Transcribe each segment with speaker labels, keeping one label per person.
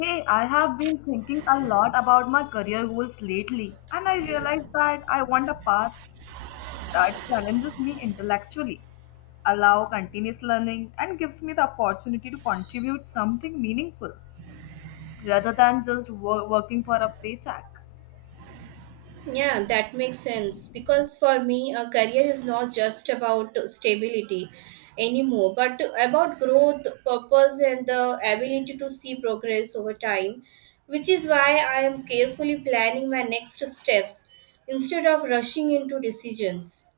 Speaker 1: Hey, I have been thinking a lot about my career goals lately, and I realized that I want a path that challenges me intellectually, allow continuous learning, and gives me the opportunity to contribute something meaningful rather than just working for a paycheck.
Speaker 2: Yeah, that makes sense. Because for me, a career is not just about stability anymore, but about growth, purpose, and the ability to see progress over time, which is why I am carefully planning my next steps instead of rushing into decisions.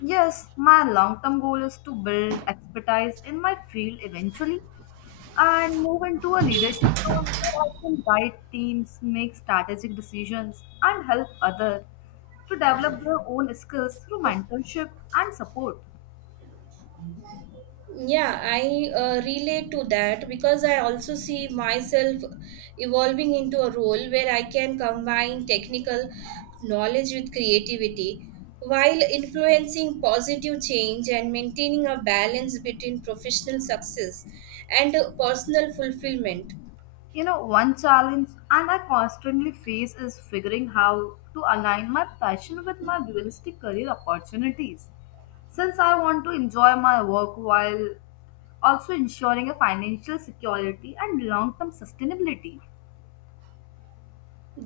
Speaker 1: Yes, my long term goal is to build expertise in my field eventually and move into a leadership role where I can guide teams, make strategic decisions, and help others to develop their own skills through mentorship and support.
Speaker 2: Yeah, I relate to that because I also see myself evolving into a role where I can combine technical knowledge with creativity while influencing positive change and maintaining a balance between professional success and personal fulfillment.
Speaker 1: One challenge and I constantly face is figuring how to align my passion with my realistic career opportunities. Since I want to enjoy my work while also ensuring a financial security and long-term sustainability.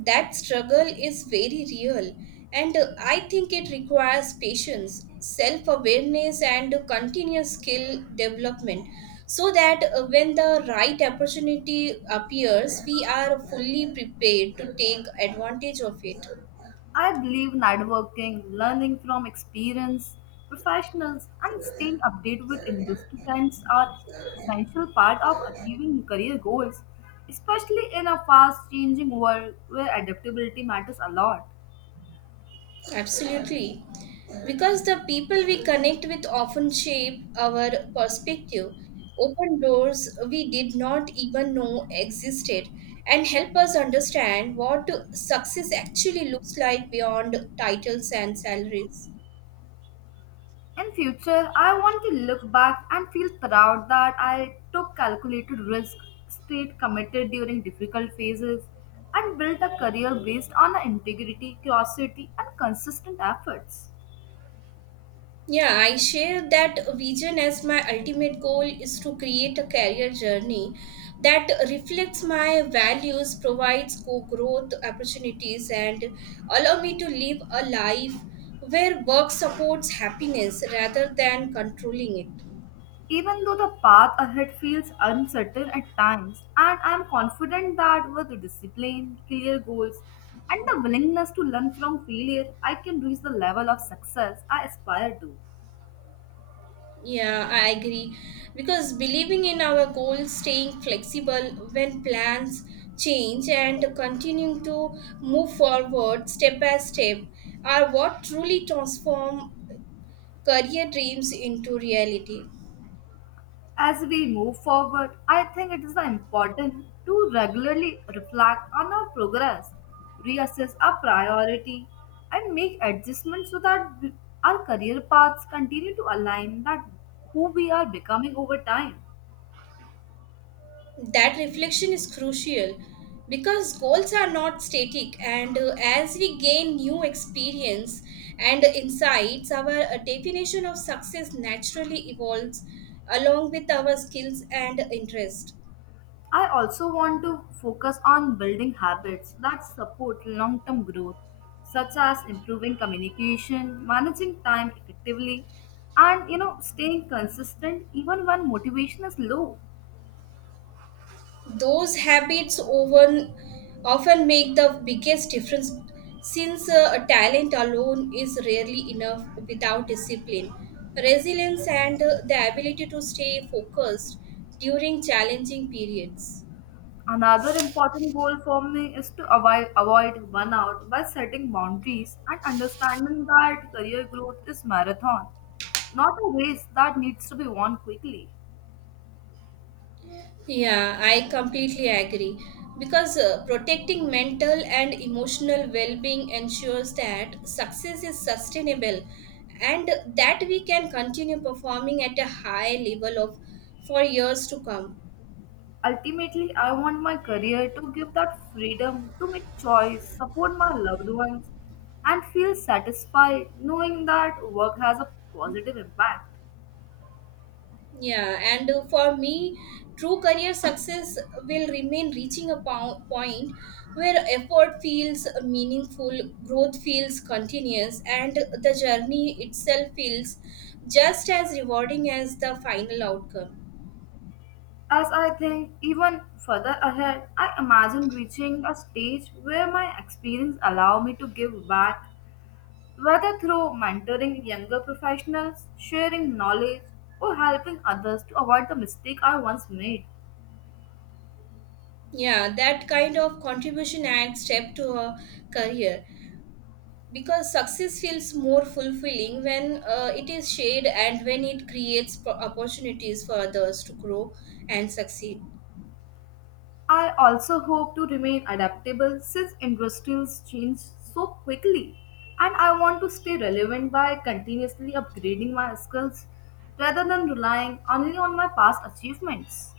Speaker 2: That struggle is very real, and I think it requires patience, self awareness, and continuous skill development so that when the right opportunity appears, we are fully prepared to take advantage of it.
Speaker 1: I believe networking, learning from experienced professionals, and staying updated with industry trends are essential part of achieving career goals, especially in a fast-changing world where adaptability matters a lot.
Speaker 2: Absolutely. Because the people we connect with often shape our perspective, open doors we did not even know existed, and help us understand what success actually looks like beyond titles and salaries.
Speaker 1: In future, I want to look back and feel proud that I took calculated risk, stayed committed during difficult phases, and built a career based on integrity, curiosity, and consistent efforts.
Speaker 2: Yeah, I share that vision as my ultimate goal is to create a career journey that reflects my values, provides co growth opportunities, and allow me to live a life where work supports happiness rather than controlling it.
Speaker 1: Even though the path ahead feels uncertain at times, and I am confident that with discipline, clear goals, and the willingness to learn from failure, I can reach the level of success I aspire to.
Speaker 2: Yeah, I agree. Because believing in our goals, staying flexible when plans change, and continuing to move forward step by step are what truly transform career dreams into reality.
Speaker 1: As we move forward, I think it is important to regularly reflect on our progress, reassess our priority, and make adjustments so that our career paths continue to align that who we are becoming over time.
Speaker 2: That reflection is crucial because goals are not static, and as we gain new experience and insights, our definition of success naturally evolves along with our skills and interest.
Speaker 1: I also want to focus on building habits that support long term growth, such as improving communication, managing time effectively, and staying consistent even when motivation is low.
Speaker 2: Those habits often make the biggest difference since a talent alone is rarely enough without discipline, resilience, and the ability to stay focused during challenging periods.
Speaker 1: Another important goal for me is to avoid burnout by setting boundaries and understanding that career growth is marathon, not a race that needs to be won quickly.
Speaker 2: Yeah, I completely agree because protecting mental and emotional well-being ensures that success is sustainable and that we can continue performing at a high level of for years to come.
Speaker 1: Ultimately, I want my career to give that freedom to make choice, support my loved ones, and feel satisfied knowing that work has a positive impact.
Speaker 2: Yeah, and for me, true career success will remain reaching a point where effort feels meaningful, growth feels continuous, and the journey itself feels just as rewarding as the final outcome.
Speaker 1: As I think even further ahead, I imagine reaching a stage where my experience allow me to give back, whether through mentoring younger professionals, sharing knowledge, or helping others to avoid the mistake I once made.
Speaker 2: Yeah, that kind of contribution adds step to a career because success feels more fulfilling when it is shared and when it creates opportunities for others to grow and succeed.
Speaker 1: I also hope to remain adaptable since industries change so quickly and I want to stay relevant by continuously upgrading my skills rather than relying only on my past achievements.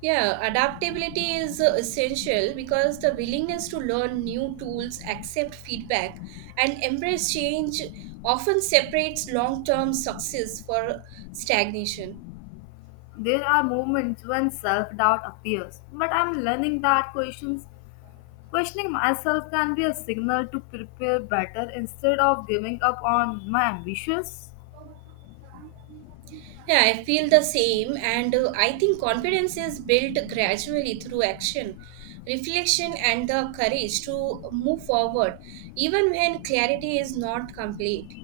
Speaker 2: Yeah, adaptability is essential because the willingness to learn new tools, accept feedback, and embrace change often separates long term success for stagnation.
Speaker 1: There are moments when self doubt appears, but I'm learning that questions questioning myself can be a signal to prepare better instead of giving up on my ambitions.
Speaker 2: Yeah, I feel the same, and I think confidence is built gradually through action, reflection, and the courage to move forward, even when clarity is not complete.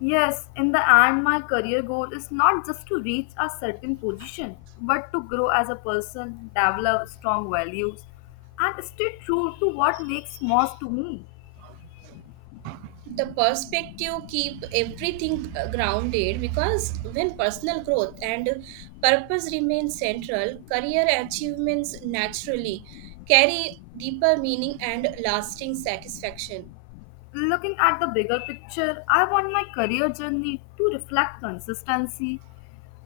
Speaker 1: Yes, in the end, my career goal is not just to reach a certain position, but to grow as a person, develop strong values, and stay true to what makes most to me.
Speaker 2: The perspective keep everything grounded because when personal growth and purpose remain central, career achievements naturally carry deeper meaning and lasting satisfaction.
Speaker 1: Looking at the bigger picture, I want my career journey to reflect consistency,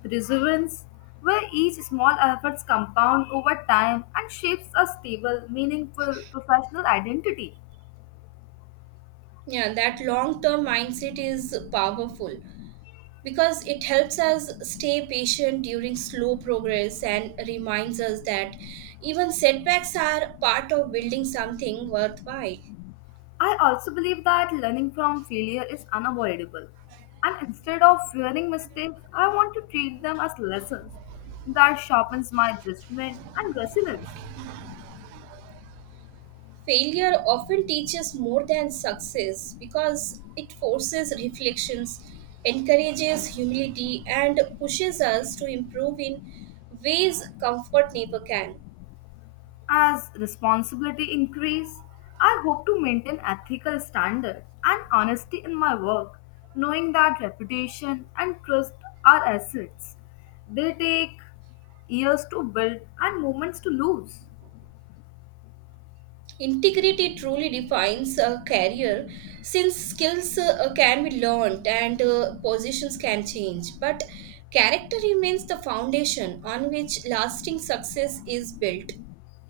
Speaker 1: resonance, where each small efforts compound over time and shapes a stable, meaningful professional identity.
Speaker 2: Yeah, that long term mindset is powerful because it helps us stay patient during slow progress and reminds us that even setbacks are part of building something worthwhile.
Speaker 1: I also believe that learning from failure is unavoidable. And instead of fearing mistakes, I want to treat them as lessons that sharpens my judgment and resilience.
Speaker 2: Failure often teaches more than success because it forces reflections, encourages humility, and pushes us to improve in ways comfort never can.
Speaker 1: As responsibility increase, I hope to maintain ethical standard and honesty in my work, knowing that reputation and trust are assets. They take years to build and moments to lose.
Speaker 2: Integrity truly defines a career since skills can be learned and positions can change, but character remains the foundation on which lasting success is built.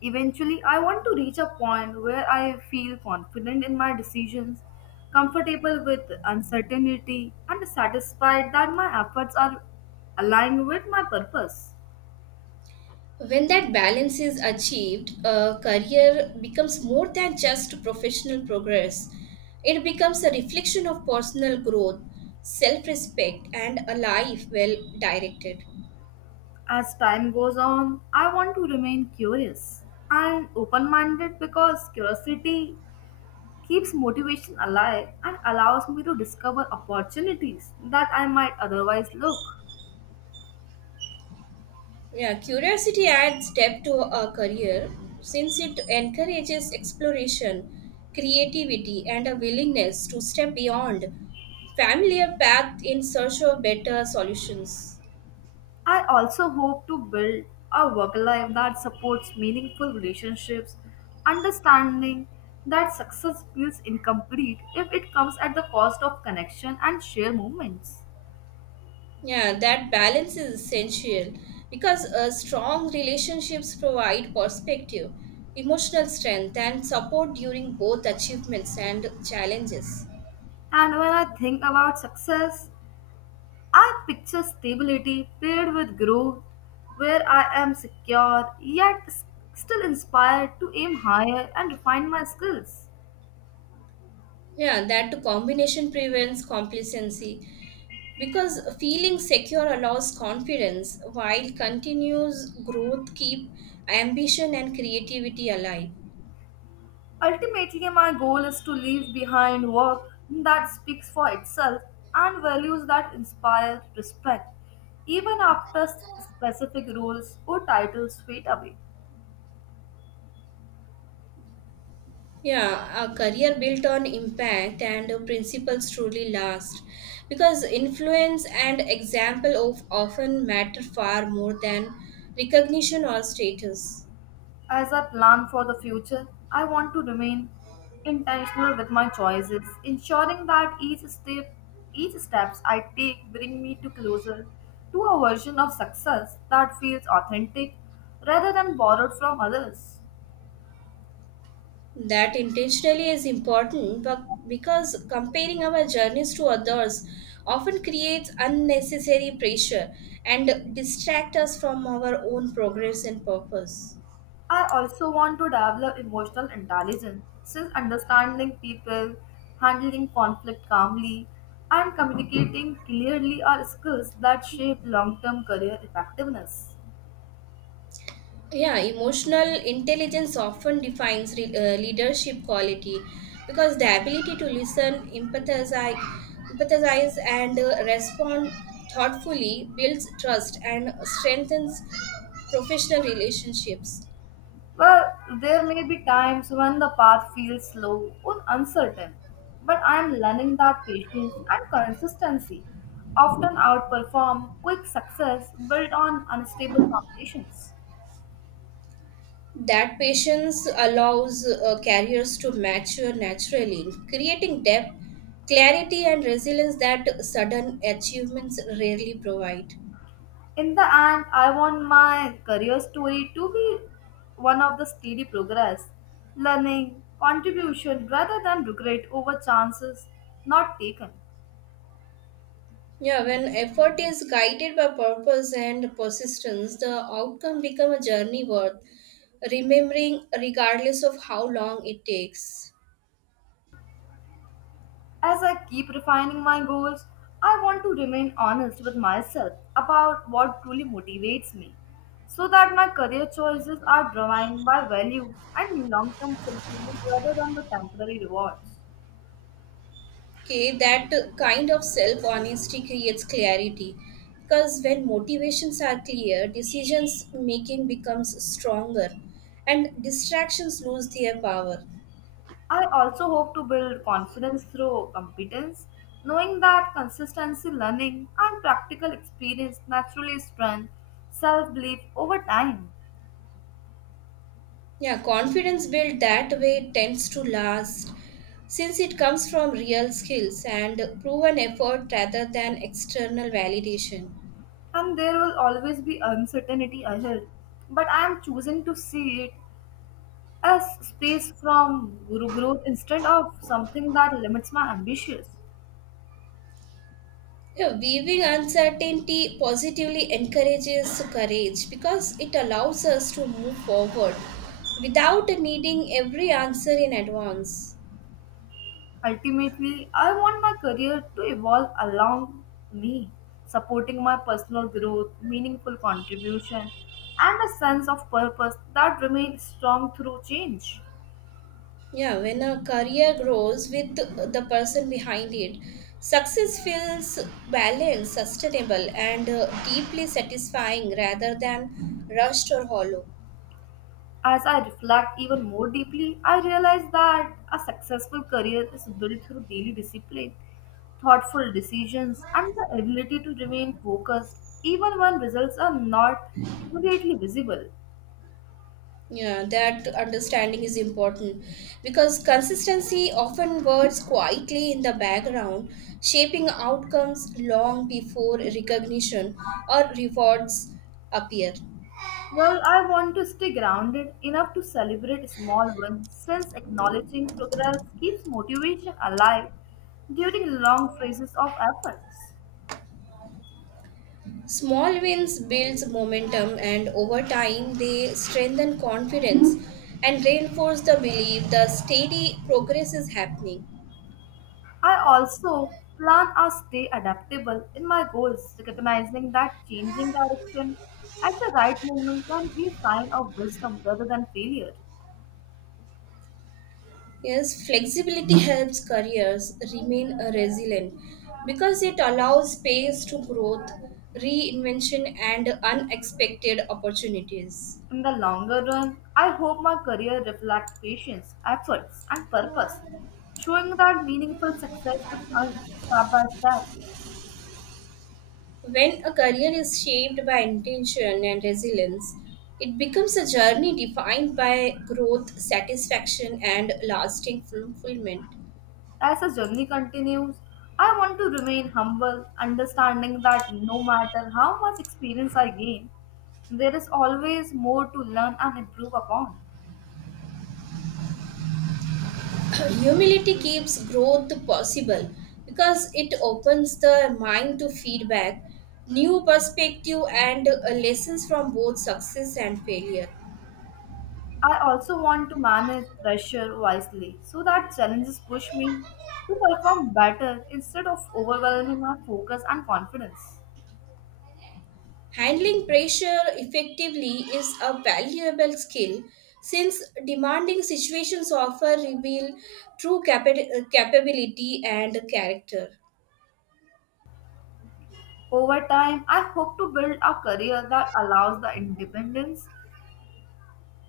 Speaker 1: Eventually, I want to reach a point where I feel confident in my decisions, comfortable with uncertainty, and satisfied that my efforts are aligned with my purpose.
Speaker 2: When that balance is achieved, a career becomes more than just professional progress. It becomes a reflection of personal growth, self respect, and a life well directed.
Speaker 1: As time goes on, I want to remain curious and open minded because curiosity keeps motivation alive and allows me to discover opportunities that I might otherwise look.
Speaker 2: Yeah, curiosity adds depth to a career since it encourages exploration, creativity, and a willingness to step beyond familiar path in search of better solutions.
Speaker 1: I also hope to build a work life that supports meaningful relationships, understanding that success feels incomplete if it comes at the cost of connection and shared moments.
Speaker 2: Yeah, that balance is essential because strong relationships provide perspective, emotional strength, and support during both achievements and challenges.
Speaker 1: And when I think about success, I picture stability paired with growth, where I am secure yet still inspired to aim higher and refine my skills.
Speaker 2: Yeah, that combination prevents complacency because feeling secure allows confidence while continuous growth keep ambition and creativity alive.
Speaker 1: Ultimately, my goal is to leave behind work that speaks for itself and values that inspire respect, even after specific roles or titles fade away.
Speaker 2: Yeah, a career built on impact and principles truly last because influence and example of often matter far more than recognition or status.
Speaker 1: As I plan for the future, I want to remain intentional with my choices, ensuring that each steps I take bring me to closer to a version of success that feels authentic rather than borrowed from others.
Speaker 2: That intentionally is important but because comparing our journeys to others often creates unnecessary pressure and distract us from our own progress and purpose.
Speaker 1: I also want to develop emotional intelligence since understanding people, handling conflict calmly, and communicating clearly are skills that shape long-term career effectiveness.
Speaker 2: Yeah, emotional intelligence often defines leadership quality because the ability to listen, empathize, and respond thoughtfully builds trust and strengthens professional relationships.
Speaker 1: Well, there may be times when the path feels slow or uncertain, but I am learning that patience and consistency often outperform quick success built on unstable foundations.
Speaker 2: That patience allows careers to mature naturally, creating depth, clarity, and resilience that sudden achievements rarely provide.
Speaker 1: In the end, I want my career story to be one of the steady progress, learning, contribution rather than regret over chances not taken.
Speaker 2: Yeah, when effort is guided by purpose and persistence, the outcome become a journey worth remembering regardless of how long it takes.
Speaker 1: As I keep refining my goals, I want to remain honest with myself about what truly motivates me so that my career choices are driven by values and long term fulfillment rather than the temporary rewards.
Speaker 2: Okay, that kind of self-honesty creates clarity because when motivations are clear, decisions making becomes stronger and distractions lose their power.
Speaker 1: I also hope to build confidence through competence, knowing that consistency, learning, and practical experience naturally strengthen self belief over time.
Speaker 2: Yeah, confidence built that way tends to last since it comes from real skills and proven effort rather than external validation.
Speaker 1: And there will always be uncertainty ahead, but I am choosing to see it as space from guru growth instead of something that limits my ambitions.
Speaker 2: Yeah, weaving uncertainty positively encourages courage because it allows us to move forward without needing every answer in advance.
Speaker 1: Ultimately, I want my career to evolve along me, supporting my personal growth, meaningful contribution, and a sense of purpose that remains strong through change.
Speaker 2: Yeah, when a career grows with the person behind it, success feels balanced, sustainable, and deeply satisfying rather than rushed or hollow.
Speaker 1: As I reflect even more deeply, I realize that a successful career is built through daily discipline, thoughtful decisions, and the ability to remain focused even when results are not immediately visible.
Speaker 2: Yeah, that understanding is important because consistency often works quietly in the background, shaping outcomes long before recognition or rewards appear.
Speaker 1: Well, I want to stay grounded enough to celebrate small wins since acknowledging progress keeps motivation alive during long phases of efforts.
Speaker 2: Small wins builds momentum, and over time they strengthen confidence and reinforce the belief that steady progress is happening.
Speaker 1: I also plan or stay adaptable in my goals, recognizing that changing direction at the right moment can be a sign of wisdom rather than failure.
Speaker 2: Yes, flexibility helps careers remain resilient because it allows space to growth, reinvention, and unexpected opportunities.
Speaker 1: In the longer run, I hope my career reflects patience, efforts, and purpose, showing that meaningful success is earned step by step.
Speaker 2: When a career is shaped by intention and resilience, it becomes a journey defined by growth, satisfaction, and lasting fulfillment.
Speaker 1: As the journey continues, I want to remain humble, understanding that no matter how much experience I gain, there is always more to learn and improve upon.
Speaker 2: Humility keeps growth possible because it opens the mind to feedback, new perspective, and lessons from both success and failure.
Speaker 1: I also want to manage pressure wisely so that challenges push me to perform better instead of overwhelming my focus and confidence.
Speaker 2: Handling pressure effectively is a valuable skill since demanding situations often reveal true capability and character.
Speaker 1: Over time, I hope to build a career that allows the independence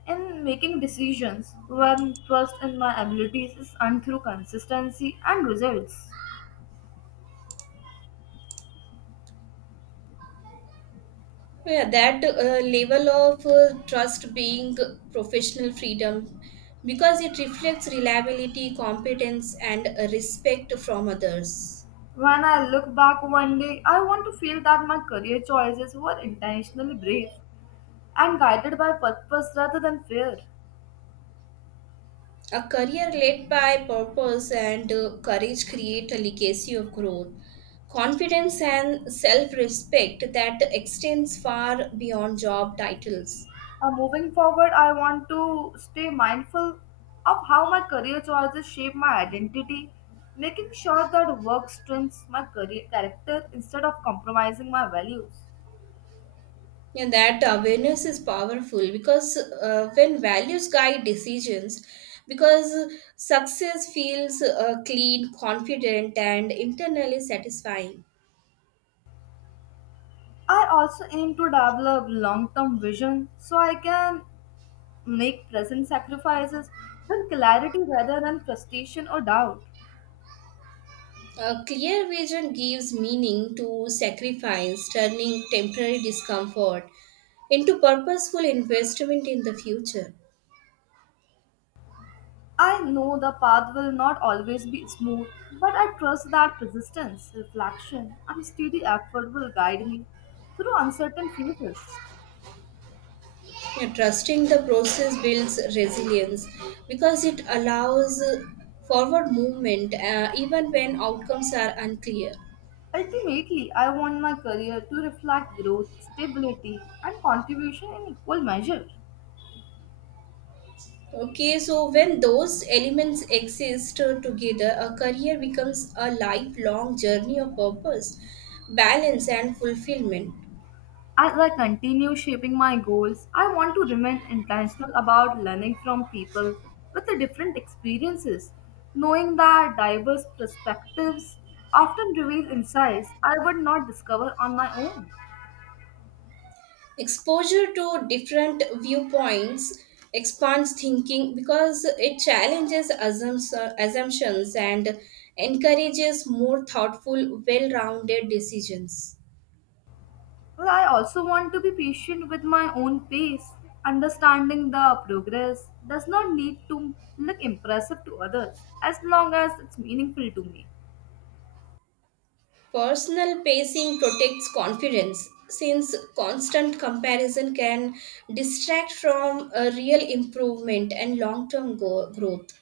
Speaker 1: in making decisions when trust in my abilities is earned through consistency and results.
Speaker 2: Yeah, that level of trust being professional freedom because it reflects reliability, competence, and respect from others.
Speaker 1: When I look back one day, I want to feel that my career choices were intentionally brave and guided by purpose rather than fear.
Speaker 2: A career led by purpose and courage create a legacy of growth, confidence, and self respect that extends far beyond job titles.
Speaker 1: Moving forward, I want to stay mindful of how my career choices shape my identity, making sure that work strengthens my career character instead of compromising my values.
Speaker 2: And that awareness is powerful because when values guide decisions, because success feels clean, confident, and internally satisfying.
Speaker 1: I also aim to develop long term vision so I can make present sacrifices with clarity rather than frustration or doubt.
Speaker 2: A clear vision gives meaning to sacrifice, turning temporary discomfort into purposeful investment in the future.
Speaker 1: I know the path will not always be smooth, but I trust that persistence, reflection, and steady effort will guide me through uncertain phases.
Speaker 2: And trusting the process builds resilience because it allows forward movement even when outcomes are unclear.
Speaker 1: Ultimately, I want my career to reflect growth, stability, and contribution in equal measure.
Speaker 2: Okay, so when those elements exist together, a career becomes a lifelong journey of purpose, balance, and fulfillment.
Speaker 1: Continue shaping my goals, I want to remain intentional about learning from people with the different experiences, knowing that diverse perspectives often reveal insights I would not discover on my own.
Speaker 2: Exposure to different viewpoints expands thinking because it challenges assumptions and encourages more thoughtful, well rounded decisions.
Speaker 1: Well, I also want to be patient with my own pace. Understanding the progress does not need to look impressive to others as long as it's meaningful to me.
Speaker 2: Personal pacing protects confidence since constant comparison can distract from a real improvement and long term growth.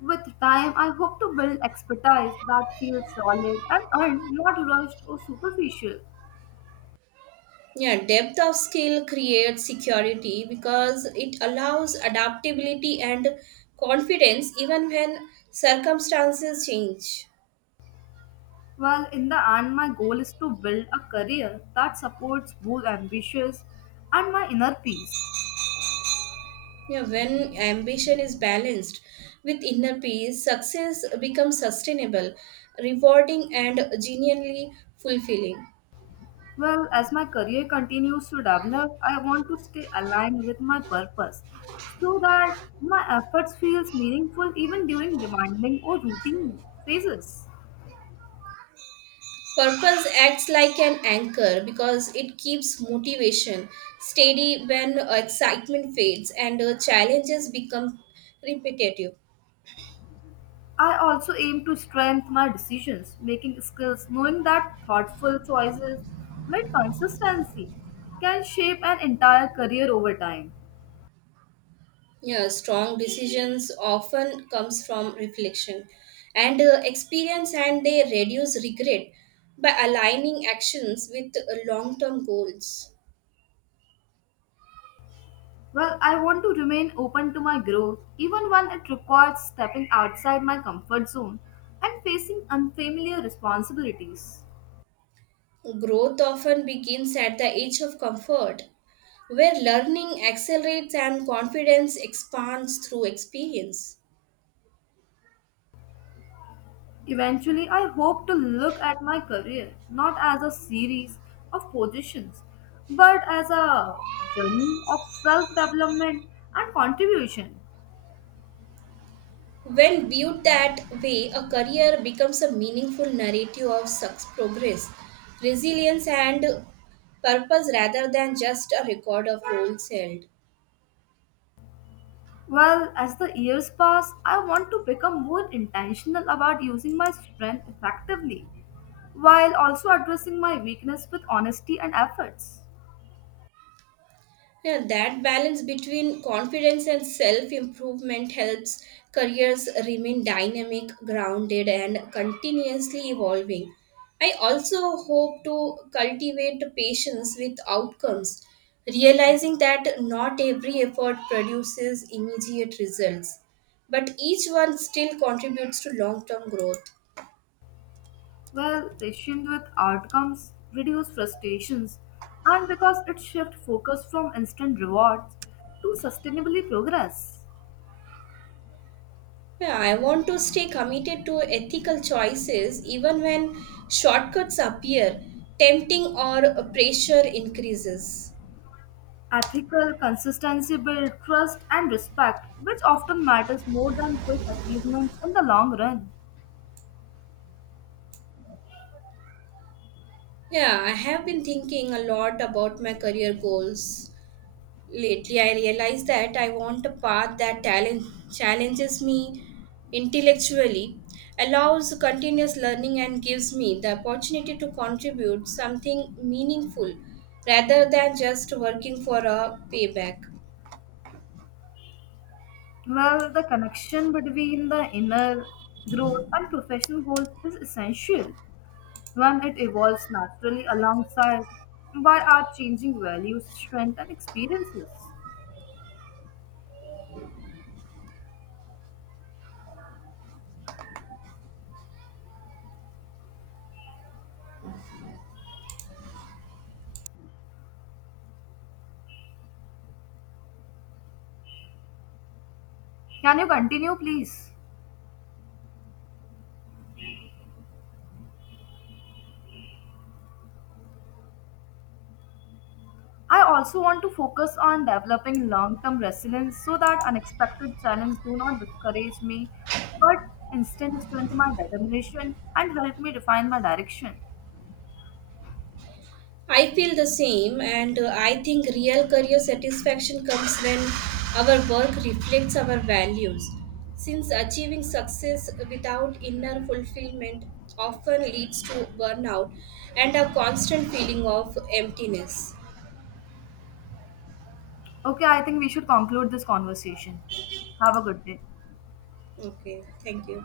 Speaker 1: With time, I hope to build expertise that feels solid and earned, not rushed or superficial.
Speaker 2: Yeah, depth of skill creates security because it allows adaptability and confidence even when circumstances change.
Speaker 1: Well, in the end, my goal is to build a career that supports both ambitions and my inner peace.
Speaker 2: Yeah, when ambition is balanced with inner peace, success becomes sustainable, rewarding, and genuinely fulfilling.
Speaker 1: Well, as my career continues to develop, I want to stay aligned with my purpose so that my efforts feels meaningful even during demanding or routine phases.
Speaker 2: Purpose acts like an anchor because it keeps motivation steady when excitement fades and challenges become repetitive.
Speaker 1: I also aim to strengthen my decisions making skills, knowing that thoughtful choices with consistency can shape an entire career over time.
Speaker 2: Yeah, strong decisions often comes from reflection and experience, and they reduce regret by aligning actions with long-term goals.
Speaker 1: Well, I want to remain open to my growth, even when it requires stepping outside my comfort zone and facing unfamiliar responsibilities.
Speaker 2: Growth often begins at the edge of comfort where learning accelerates and confidence expands through experience.
Speaker 1: Eventually, I hope to look at my career not as a series of positions, but as a journey of self development and contribution.
Speaker 2: When viewed that way, a career becomes a meaningful narrative of success, progress, resilience, and purpose rather than just a record of roles held.
Speaker 1: Well, as the years pass, I want to become more intentional about using my strength effectively while also addressing my weakness with honesty and efforts.
Speaker 2: Yeah, that balance between confidence and self improvement helps careers remain dynamic, grounded, and continuously evolving. I also hope to cultivate patience with outcomes, realizing that not every effort produces immediate results, but each one still contributes to long term growth.
Speaker 1: Well, patient with outcomes, reduce frustrations, and because it shifts focus from instant rewards to sustainably progress.
Speaker 2: Yeah, I want to stay committed to ethical choices even when shortcuts appear, tempting or pressure increases.
Speaker 1: Ethical consistency build trust and respect, which often matters more than quick achievements in the long run.
Speaker 2: Yeah, I have been thinking a lot about my career goals. Lately, I realized that I want a path that talent challenges me intellectually, allows continuous learning, and gives me the opportunity to contribute something meaningful rather than just working for a payback.
Speaker 1: Well, the connection between the inner growth and professional goals is essential when it evolves naturally alongside by our changing values, strength, and experiences. Can you continue, please? I also want to focus on developing long term resilience so that unexpected challenges do not discourage me but instead strengthen my determination and help me define my direction.
Speaker 2: I feel the same, and I think real career satisfaction comes when our work reflects our values. Since achieving success without inner fulfillment often leads to burnout and a constant feeling of emptiness.
Speaker 1: Okay, I think we should conclude this conversation. Have a good day.
Speaker 2: Okay, thank you.